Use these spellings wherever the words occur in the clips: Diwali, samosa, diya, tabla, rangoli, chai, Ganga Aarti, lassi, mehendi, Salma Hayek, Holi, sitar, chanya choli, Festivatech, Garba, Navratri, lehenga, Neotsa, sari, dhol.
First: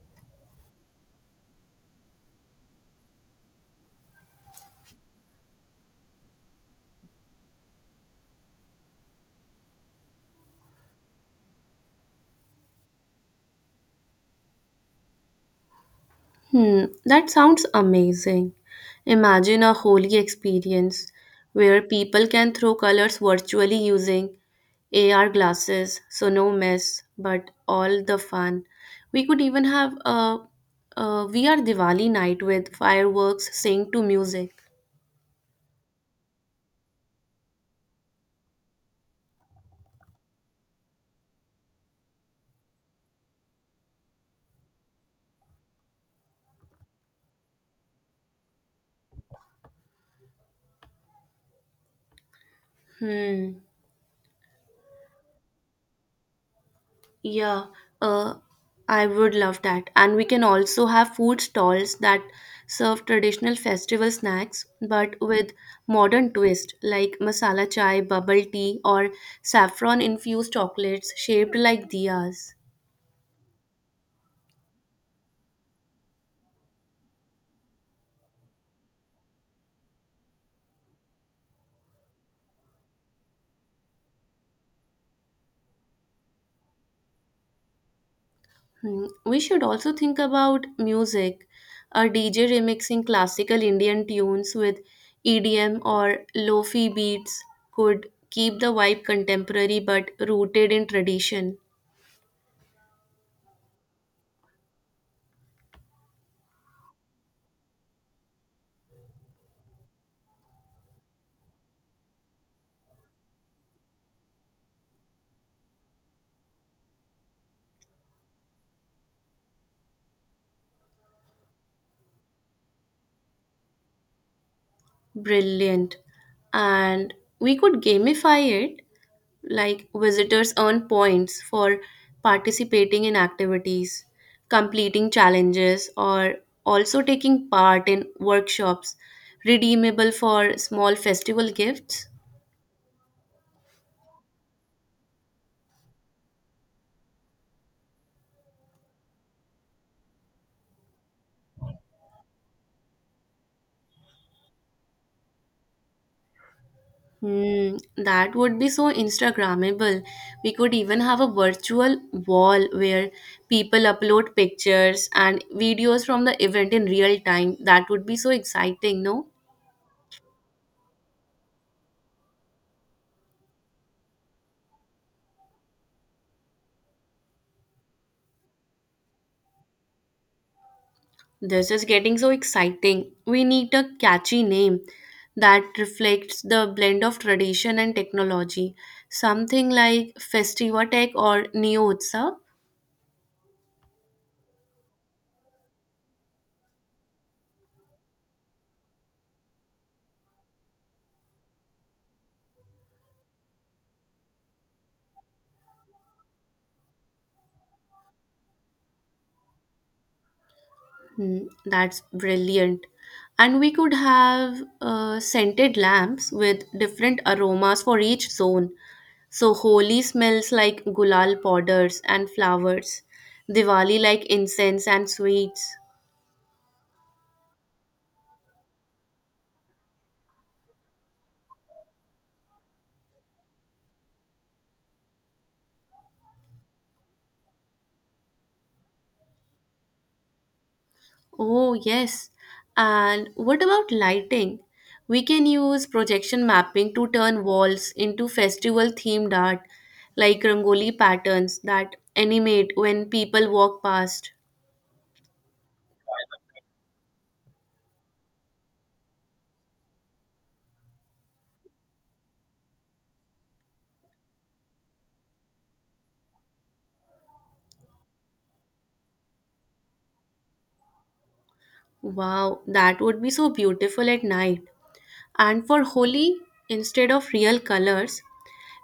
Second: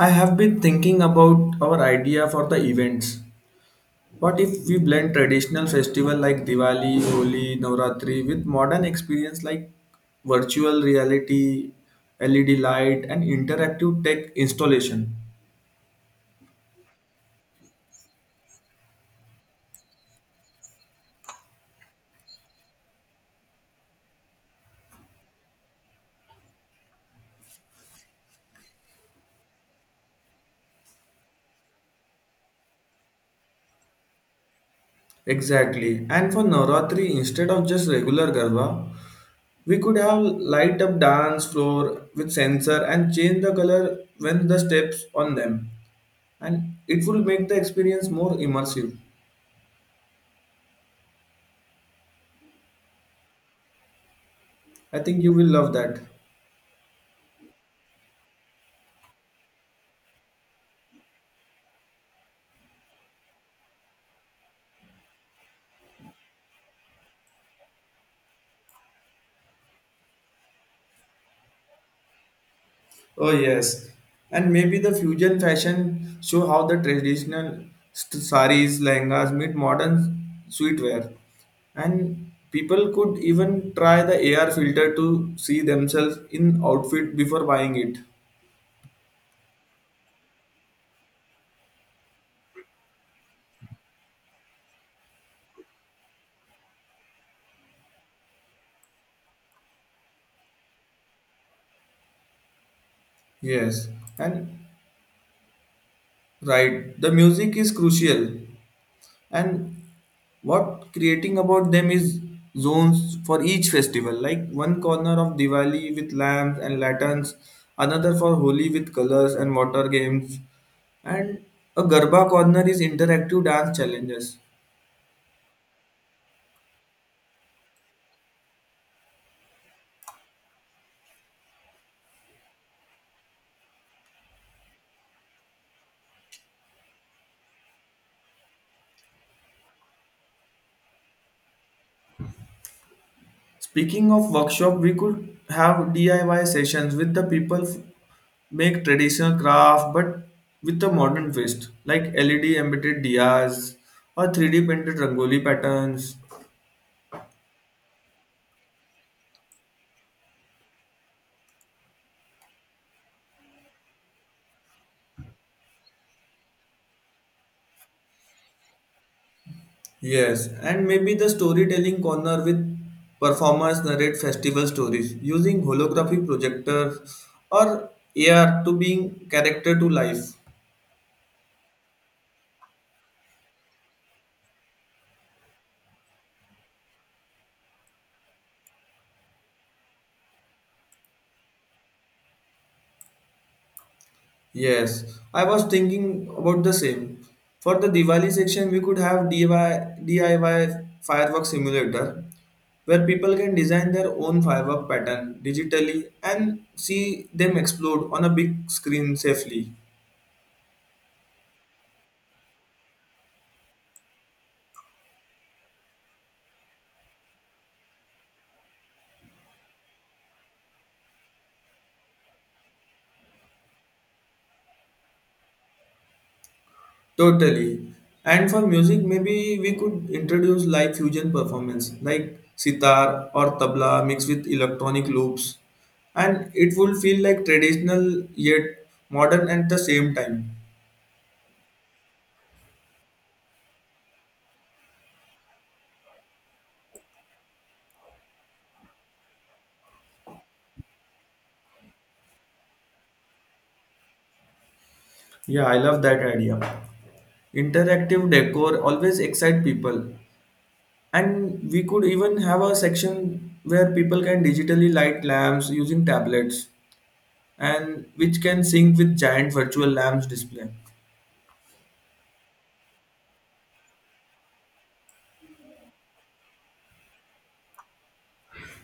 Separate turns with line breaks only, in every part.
I have been thinking about our idea for the events. What if we blend traditional festival like Diwali, Holi, Navratri with modern experience like virtual reality, LED light and interactive tech installation?
Hmm, that sounds amazing. Imagine a holy experience where people can throw colors virtually using AR glasses, so no mess, but all the fun. We could even have a VR Diwali night with fireworks, synced to music.
Exactly. And for Navratri instead of just regular Garba, we could have light up dance floor with sensor and change the color when the steps on them. And it will make the experience more immersive.
Hmm.
I think you will love that.
Yeah, uh, I would love that. And we can also have food stalls that serve traditional festival snacks but with modern twist like masala chai, bubble tea, or saffron infused chocolates shaped like diyas.
Oh yes, and maybe the fusion fashion show how the traditional saris, lehengas meet modern sweetwear, and people could even try the AR filter to see themselves in outfit before buying it.
Hmm, we should also think about music. A DJ remixing classical Indian tunes with EDM or lo-fi beats could keep the vibe contemporary but rooted in tradition.
Yes, and right, the music is crucial, and what creating about them is zones for each festival like one corner of diwali with lamps and lanterns another for holi with colors and water games and a garba corner is interactive dance challenges.
Brilliant. And we could gamify it, like visitors earn points for participating in activities, completing challenges, or also taking part in workshops, redeemable for small festival gifts.
Speaking of workshop we could have diy sessions with the people make traditional craft but with a modern twist like led embedded diyas or 3D printed rangoli patterns.
Hmm, that would be so Instagrammable. We could even have a virtual wall where people upload pictures and videos from the event in real time. That would be so exciting, no?
Yes, and maybe the storytelling corner with performers narrate festival stories using holographic projectors or AR to bring character to life.
This is getting so exciting. We need a catchy name that reflects the blend of tradition and technology. Something like Festivatech or Neotsa.
Yes, I was thinking about the same. For the Diwali section, we could have DIY fireworks simulator where people can design their own firework pattern digitally and see them explode on a big screen safely.
Hmm, that's brilliant. And we could have scented lamps with different aromas for each zone. So Holi smells like gulal powders and flowers, Diwali like incense and sweets.
Totally. And for music, maybe we could introduce live fusion performance like sitar or tabla mixed with electronic loops, and it would feel like traditional yet modern at the same time.
Oh, yes. And what about lighting? We can use projection mapping to turn walls into festival themed art, like rangoli patterns that animate when people walk past.
Yeah, I love that idea. Interactive decor always excite people, and we could even have a section where people can digitally light lamps using tablets, and which can sync with giant virtual lamps display.
Wow, that would be so beautiful at night. And for Holi, instead of real colors,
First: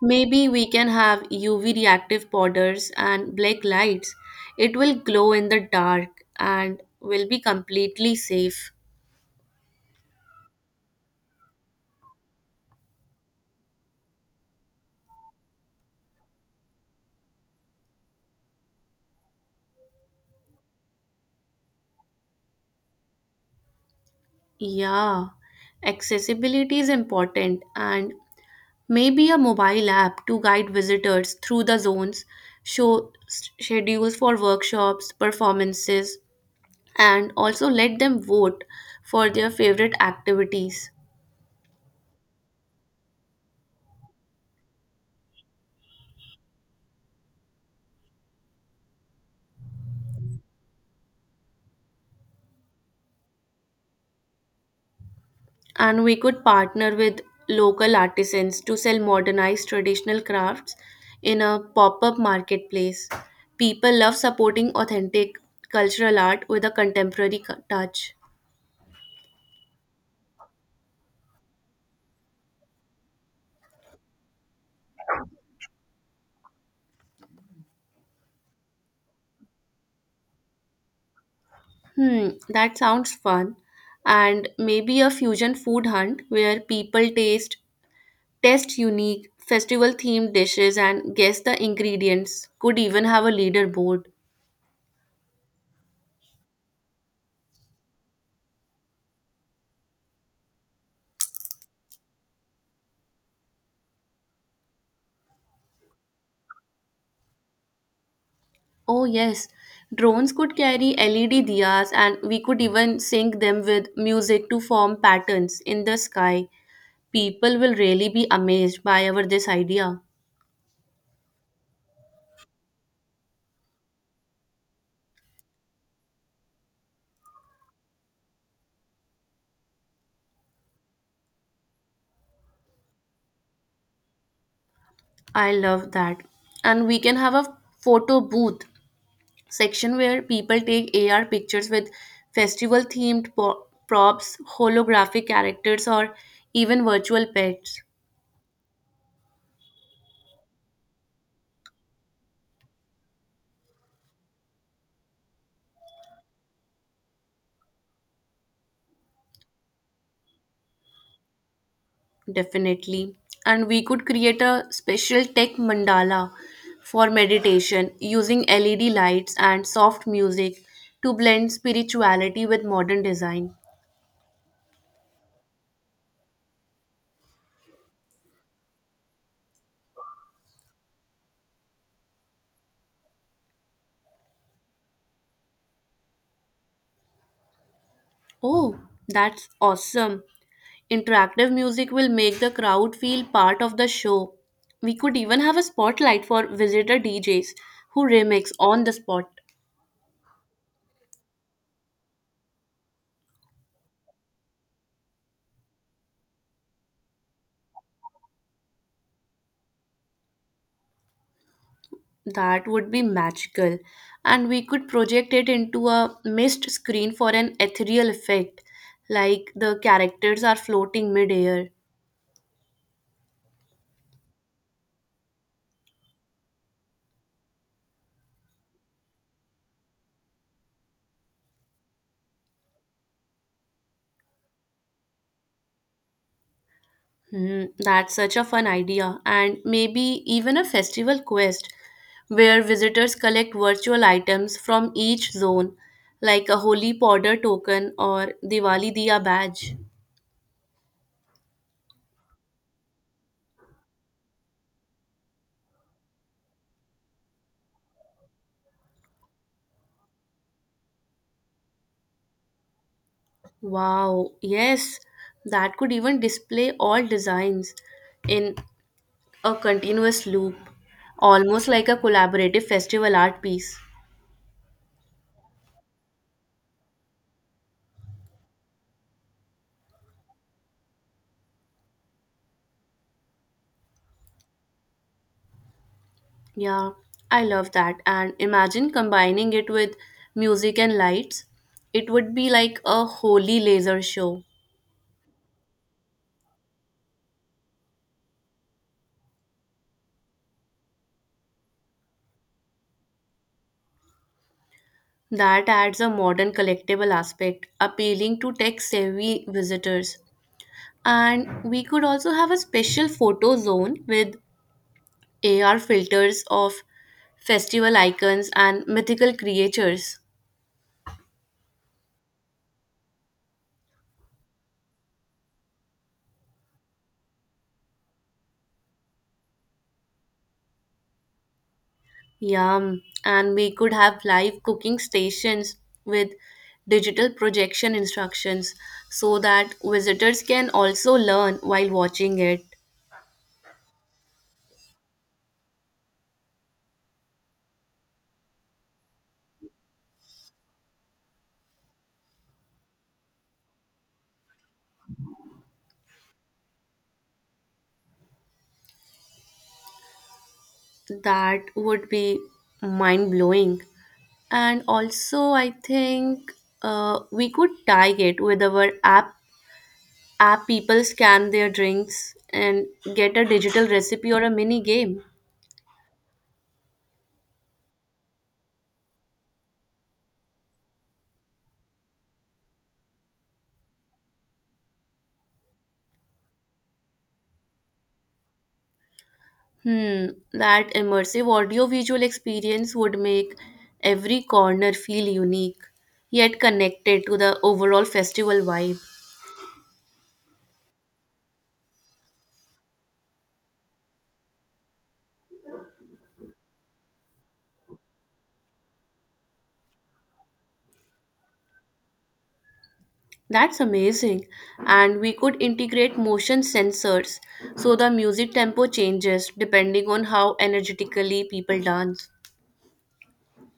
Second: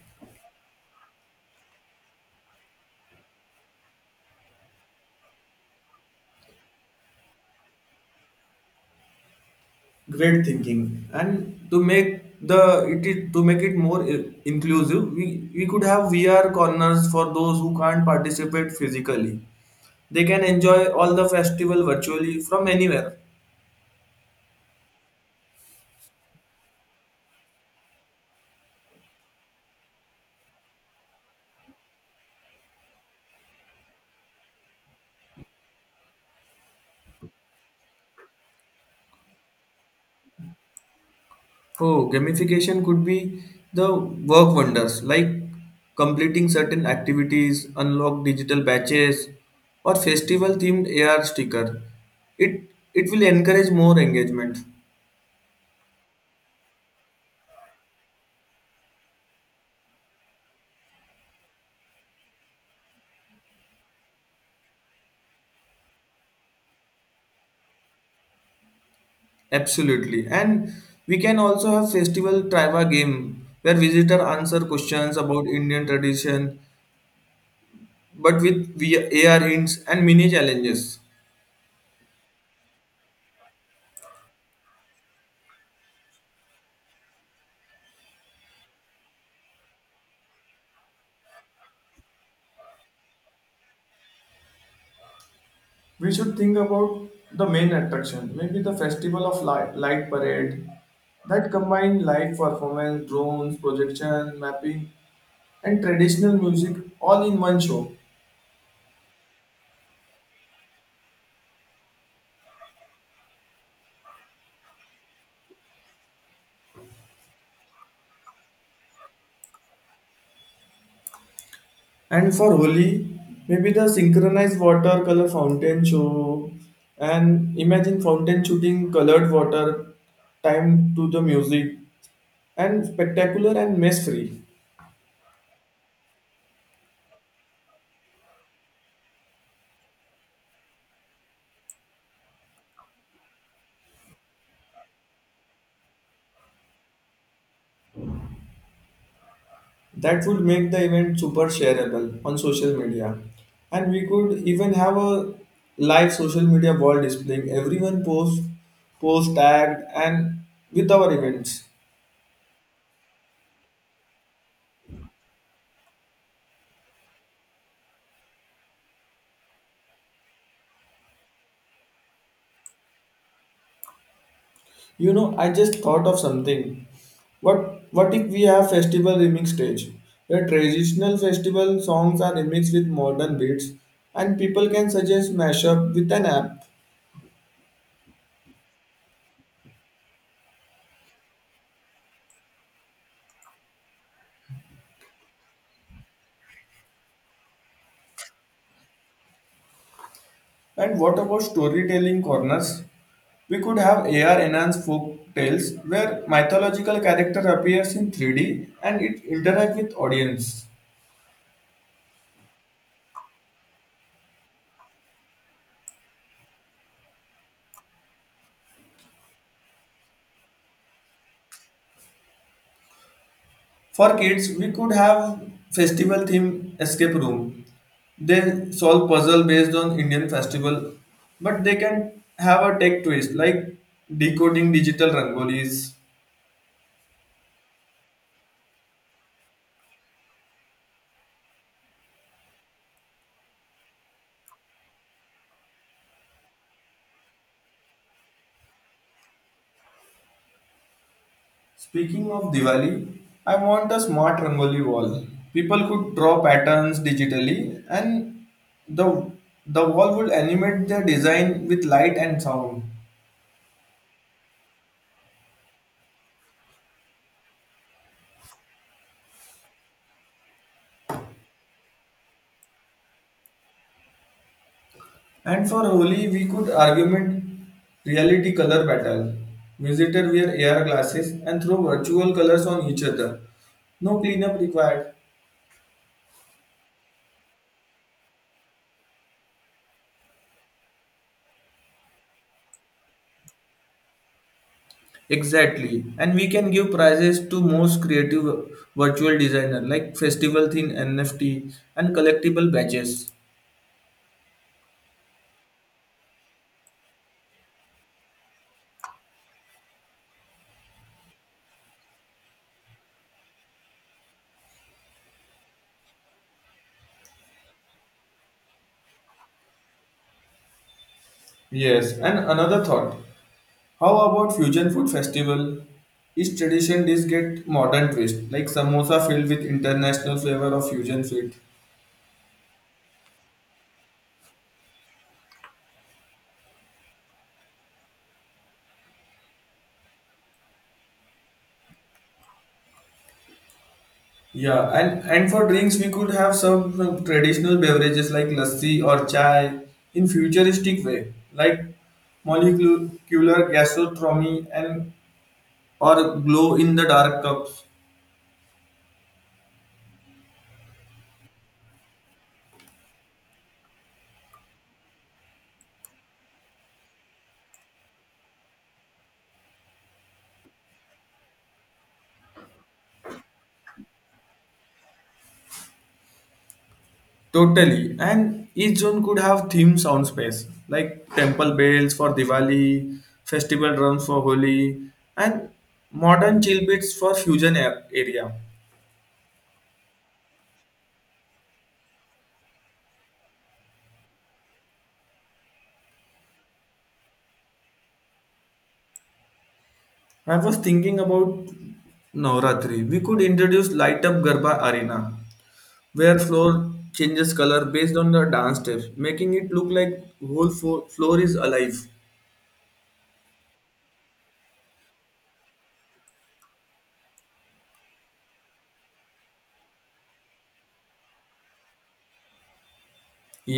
maybe we can have UV reactive powders and black lights. It will glow in the dark and will be completely safe.
Great thinking. And to make the it is to make it more inclusive, we could have VR corners for those who can't participate physically. They can enjoy all the festival virtually from anywhere.
Yeah, accessibility is important, and maybe a mobile app to guide visitors through the zones, show schedules for workshops, performances, and also let them vote for their favorite activities.
Oh, gamification could be the work wonders, like completing certain activities, unlock digital badges or festival themed AR sticker. It will encourage more engagement.
And we could partner with local artisans to sell modernized traditional crafts in a pop up marketplace. People love supporting authentic cultural art with a contemporary touch.
Absolutely. And we can also have festival trivia game where visitor answer questions about Indian tradition but with via AR hints and mini challenges.
Hmm, that sounds fun. And maybe a fusion food hunt where people taste test unique festival-themed dishes and guess the ingredients. Could even have a leaderboard.
The parade that combine live performance, drones, projection, mapping, and traditional music all in one show.
Oh yes, drones could carry LED diyas and we could even sync them with music to form patterns in the sky. People will really be amazed by our this idea.
And for Holi, maybe the synchronized watercolor fountain show and imagine fountain shooting colored water time to the music, and spectacular and mess free.
I love that. And we can have a photo booth section where people take AR pictures with festival themed props, holographic characters, or even virtual pets.
That would make the event super shareable on social media. And we could even have a live social media wall displaying everyone post tagged and with our events.
Definitely. And we could create a special tech mandala for meditation using LED lights and soft music to blend spirituality with modern design.
You know, I just thought of something. What if we have festival remix stage where traditional festival songs are remixed with modern beats and people can suggest mashup with an app.
Oh, that's awesome. Interactive music will make the crowd feel part of the show. We could even have a spotlight for visitor DJs who remix on the spot.
And what about storytelling corners? We could have AR enhanced folk tales where mythological character appears in 3D and it interact with audience.
That would be magical. And we could project it into a mist screen for an ethereal effect, like the characters are floating midair.
For kids, we could have festival theme escape room. They solve puzzle based on Indian festival, but they can have a tech twist like decoding digital rangolis.
Hmm, that's such a fun idea, and maybe even a festival quest where visitors collect virtual items from each zone, like a holy powder token or Diwali Diya badge.
Speaking of Diwali, I want a smart Rangoli wall. People could draw patterns digitally and the the wall would animate their design with light and sound.
Wow, yes, that could even display all designs in a continuous loop, almost like a collaborative festival art piece.
And for Holi, we could argument reality color battle. Visitor wear AR glasses and throw virtual colors on each other. No cleanup required.
Yeah, I love that. And imagine combining it with music and lights. It would be like a holy laser show.
Exactly. And we can give prizes to most creative virtual designer like festival thin NFT and collectible badges.
That adds a modern collectible aspect, appealing to tech-savvy visitors. And we could also have a special photo zone with AR filters of festival icons and mythical creatures.
Yes, and another thought. How about fusion food festival? Each tradition dish get modern twist, like samosa filled with international flavor of fusion sweet.
Yum. And we could have live cooking stations with digital projection instructions so that visitors can also learn while watching it.
Yeah, and for drinks we could have some traditional beverages like lassi or chai in futuristic way, like molecular gastronomy and or glow in the dark cups.
That would be mind blowing. And also, I think we could tag it with our app. App people scan their drinks and get a digital recipe or a mini game.
Totally. And each zone could have theme sound space, like temple bells for Diwali, festival drums for Holi, and modern chill beats for fusion area.
Hmm, that immersive audiovisual experience would make every corner feel unique, yet connected to the overall festival vibe.
I was thinking about Navratri. We could introduce light up Garba arena, where floor changes color based on the dance steps, making it look like whole floor is alive.
That's amazing. And we could integrate motion sensors so the music tempo changes depending on how energetically people dance.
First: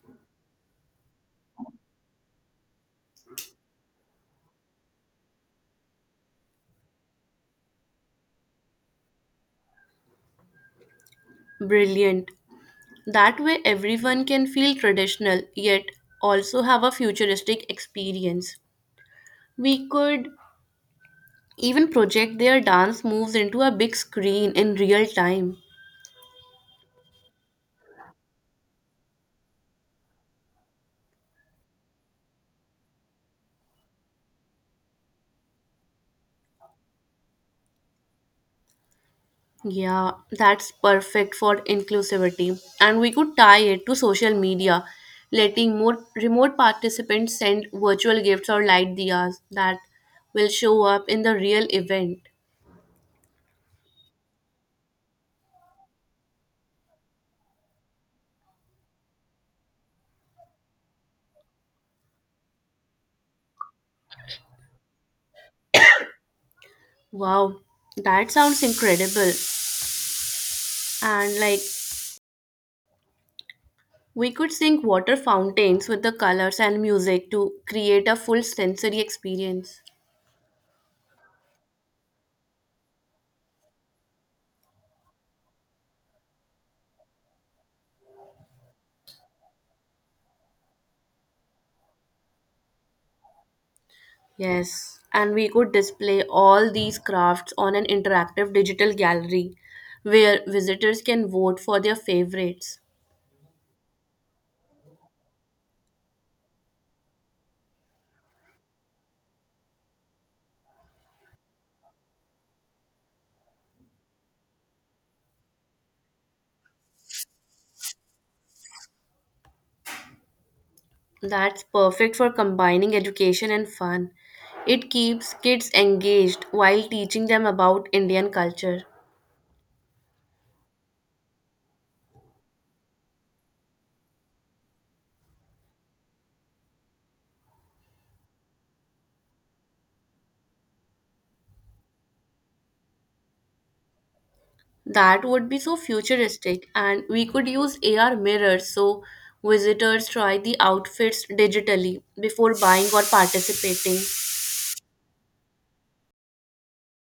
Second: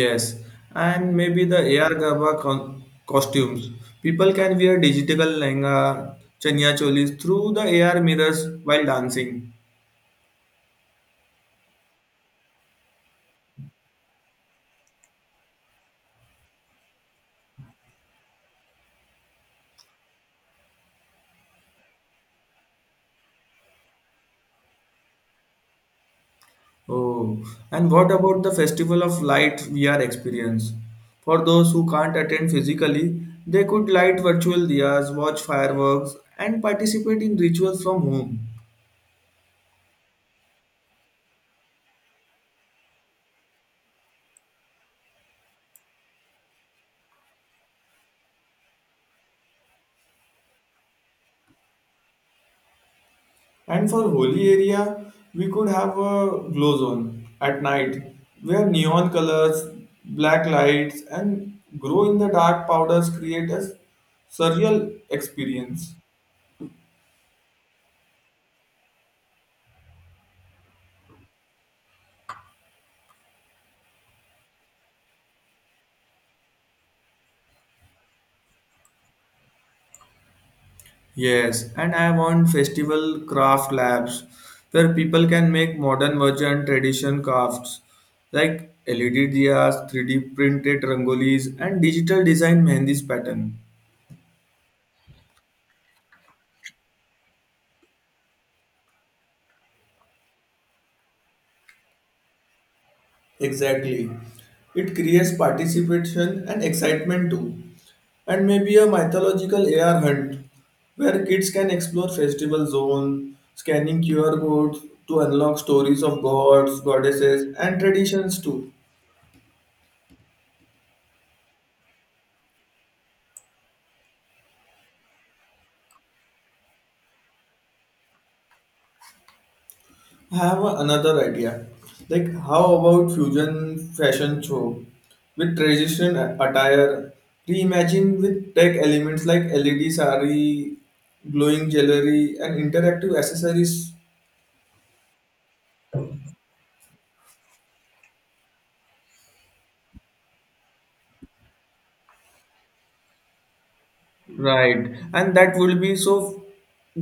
Yes, and maybe the AR gaba costumes. People can wear digital lehenga, chanya cholis through the AR mirrors while dancing.
Brilliant. That way, everyone can feel traditional yet also have a futuristic experience. We could even project their dance moves into a big screen in real time.
Oh, and what about the Festival of Light VR experience? For those who can't attend physically, they could light virtual diyas, watch fireworks, and participate in rituals from home.
Yeah, that's perfect for inclusivity. And we could tie it to social media, letting more remote participants send virtual gifts or light diyas that will show up in the real event.
And for holy area, we could have a glow zone at night where neon colors, black lights, and glow in the dark powders create a surreal experience.
Wow, that sounds incredible. And like we could sync water fountains with the colors and music to create a full sensory experience.
Yes, and I want festival craft labs where people can make modern version tradition crafts like LED diyas, 3D printed rangolis, and digital design mehendi's pattern.
Yes, and we could display all these crafts on an interactive digital gallery where visitors can vote for their favorites.
Exactly. It creates participation and excitement too. And maybe a mythological AR hunt where kids can explore festival zone, scanning QR codes to unlock stories of gods, goddesses, and traditions too.
That's perfect for combining education and fun. It keeps kids engaged while teaching them about Indian culture.
I have another idea. Like, how about fusion fashion show with traditional attire, reimagined with tech elements like LED sari, glowing jewelry, and interactive accessories.
That would be so futuristic, and we could use AR mirrors so visitors try the outfits digitally before buying or participating.
Right, and that will be so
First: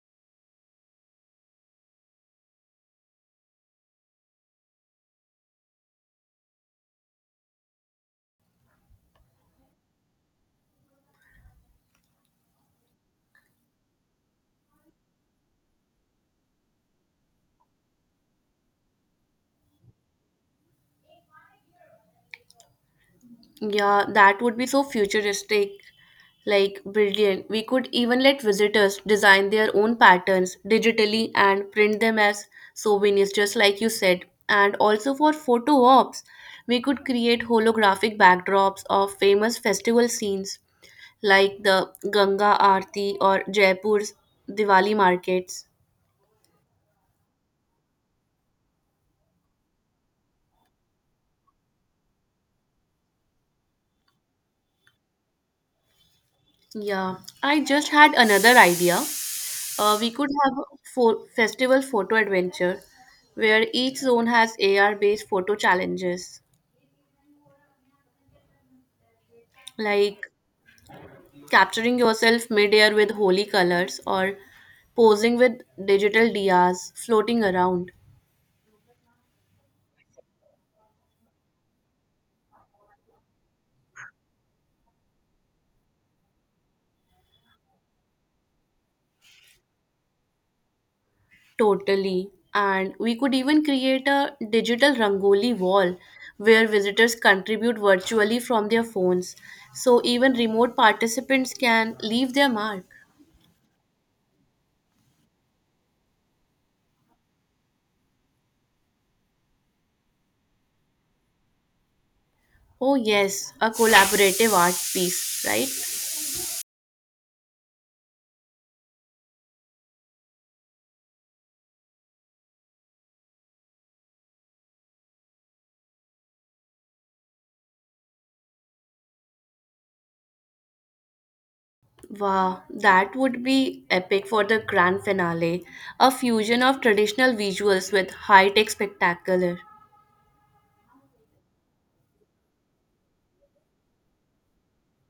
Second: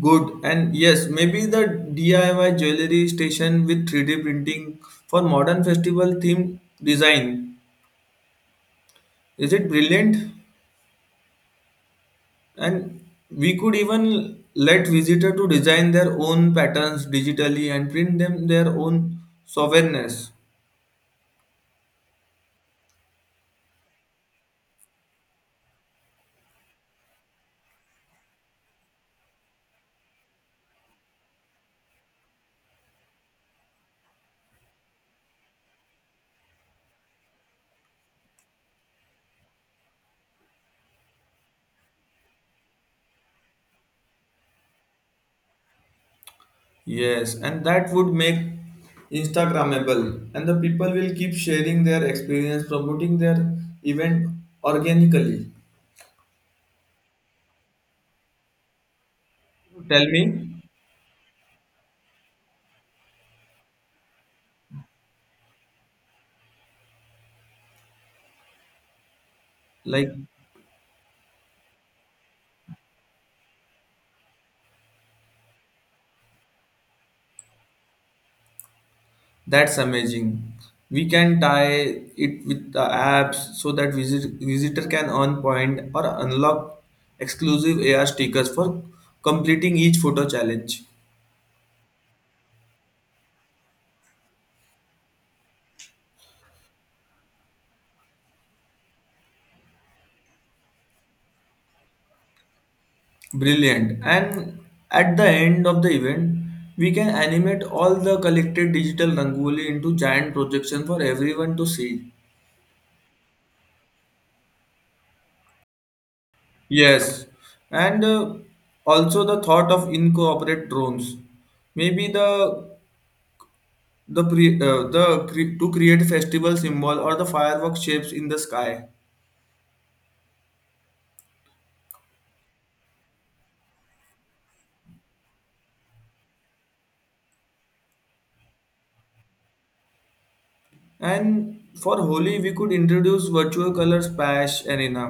good. And yes, maybe the DIY jewelry station with 3D printing for modern festival themed design. Is it brilliant? And we could even let visitor to design their own patterns digitally and print them their own sovereignness.
Yeah, that would be so futuristic, like brilliant. We could even let visitors design their own patterns digitally and print them as souvenirs, just like you said. And also for photo ops, we could create holographic backdrops of famous festival scenes like the Ganga Aarti or Jaipur's Diwali markets.
Yes, and that would make Instagrammable, and the people will keep sharing their experience, promoting their event organically.
Yeah, I just had another idea. Uh,
Tell
we
me.
could have a fo- festival photo adventure where each zone has AR based photo challenges,
Like
like capturing yourself midair with holy colors or posing with digital DRs floating around.
that's amazing. We can tie it with the apps so that visitor can earn point or unlock exclusive AR stickers for completing each photo challenge.
Totally. And we could even create a digital Rangoli wall where visitors contribute virtually from their phones. So even remote participants can leave their mark.
Brilliant. And at the end of the event, we can animate all the collected digital rangoli into giant projection for everyone to see.
Oh, yes, a collaborative art piece, right?
Yes, and also the thought of incorporate drones. Maybe the the to create festival symbol or the firework shapes in the sky.
Wow, that would be epic for the grand finale. A fusion of traditional visuals with high tech spectacular.
And for holi we could introduce virtual color splash arena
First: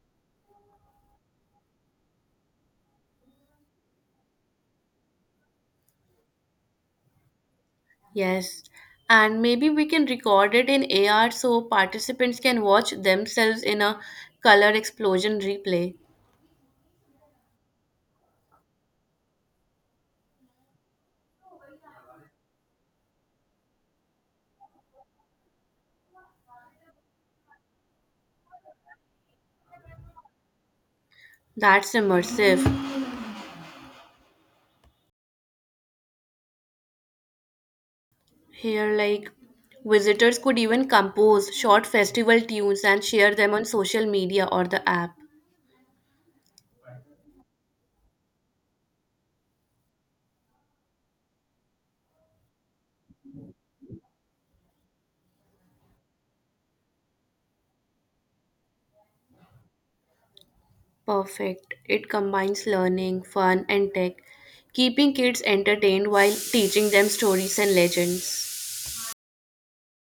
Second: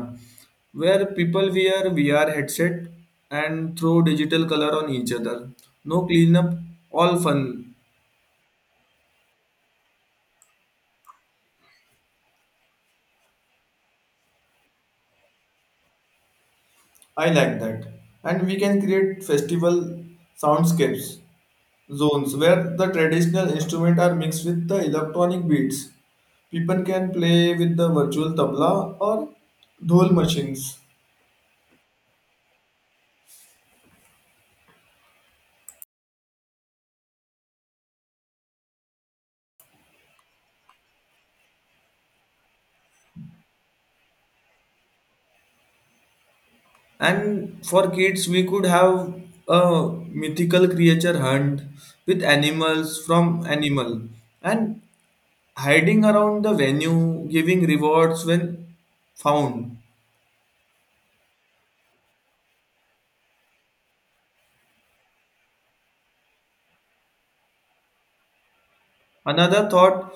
where people wear vr headset and throw digital color on each other. No cleanup, all fun.
Yes, and maybe we can record it in AR so participants can watch themselves in a color explosion replay.
I like that and we can create festival soundscapes zones where the traditional instruments are mixed with the electronic beats. People can play with the virtual tabla or dhol machines.
That's immersive. Here, like, visitors could even compose short festival tunes and share them on social media or the app.
And for kids, we could have a mythical creature hunt with animals from animal and hiding around the venue, giving rewards when found.
Perfect. It combines learning, fun, and tech, keeping kids entertained while teaching them stories and legends.
Another thought,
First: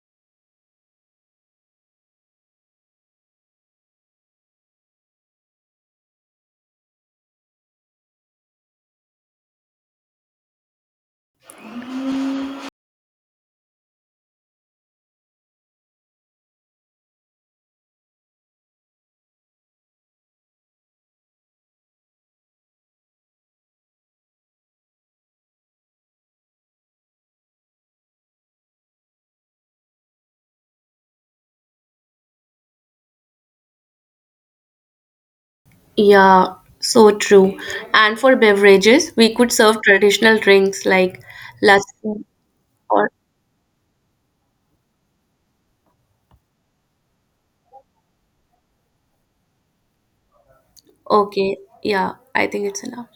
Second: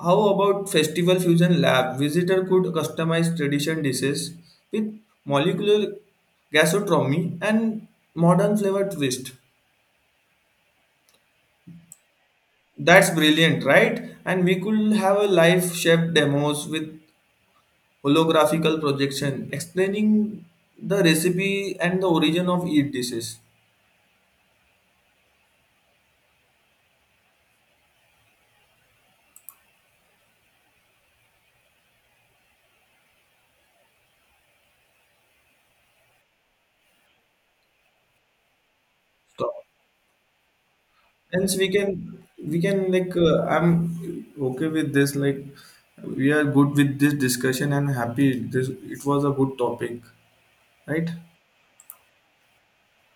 how about festival fusion lab? Visitor could customize tradition dishes with molecular gastronomy and modern flavor twist. That's brilliant, right? And we could have a live chef demos with holographical projection explaining the recipe and the origin of each dishes.
Yeah, so true. And for beverages, we could serve traditional drinks like
And so
lassi
we can
or
like I'm okay with this. Like we are good with this discussion and happy. This it was a good topic, right?
okay, yeah, I think it's enough.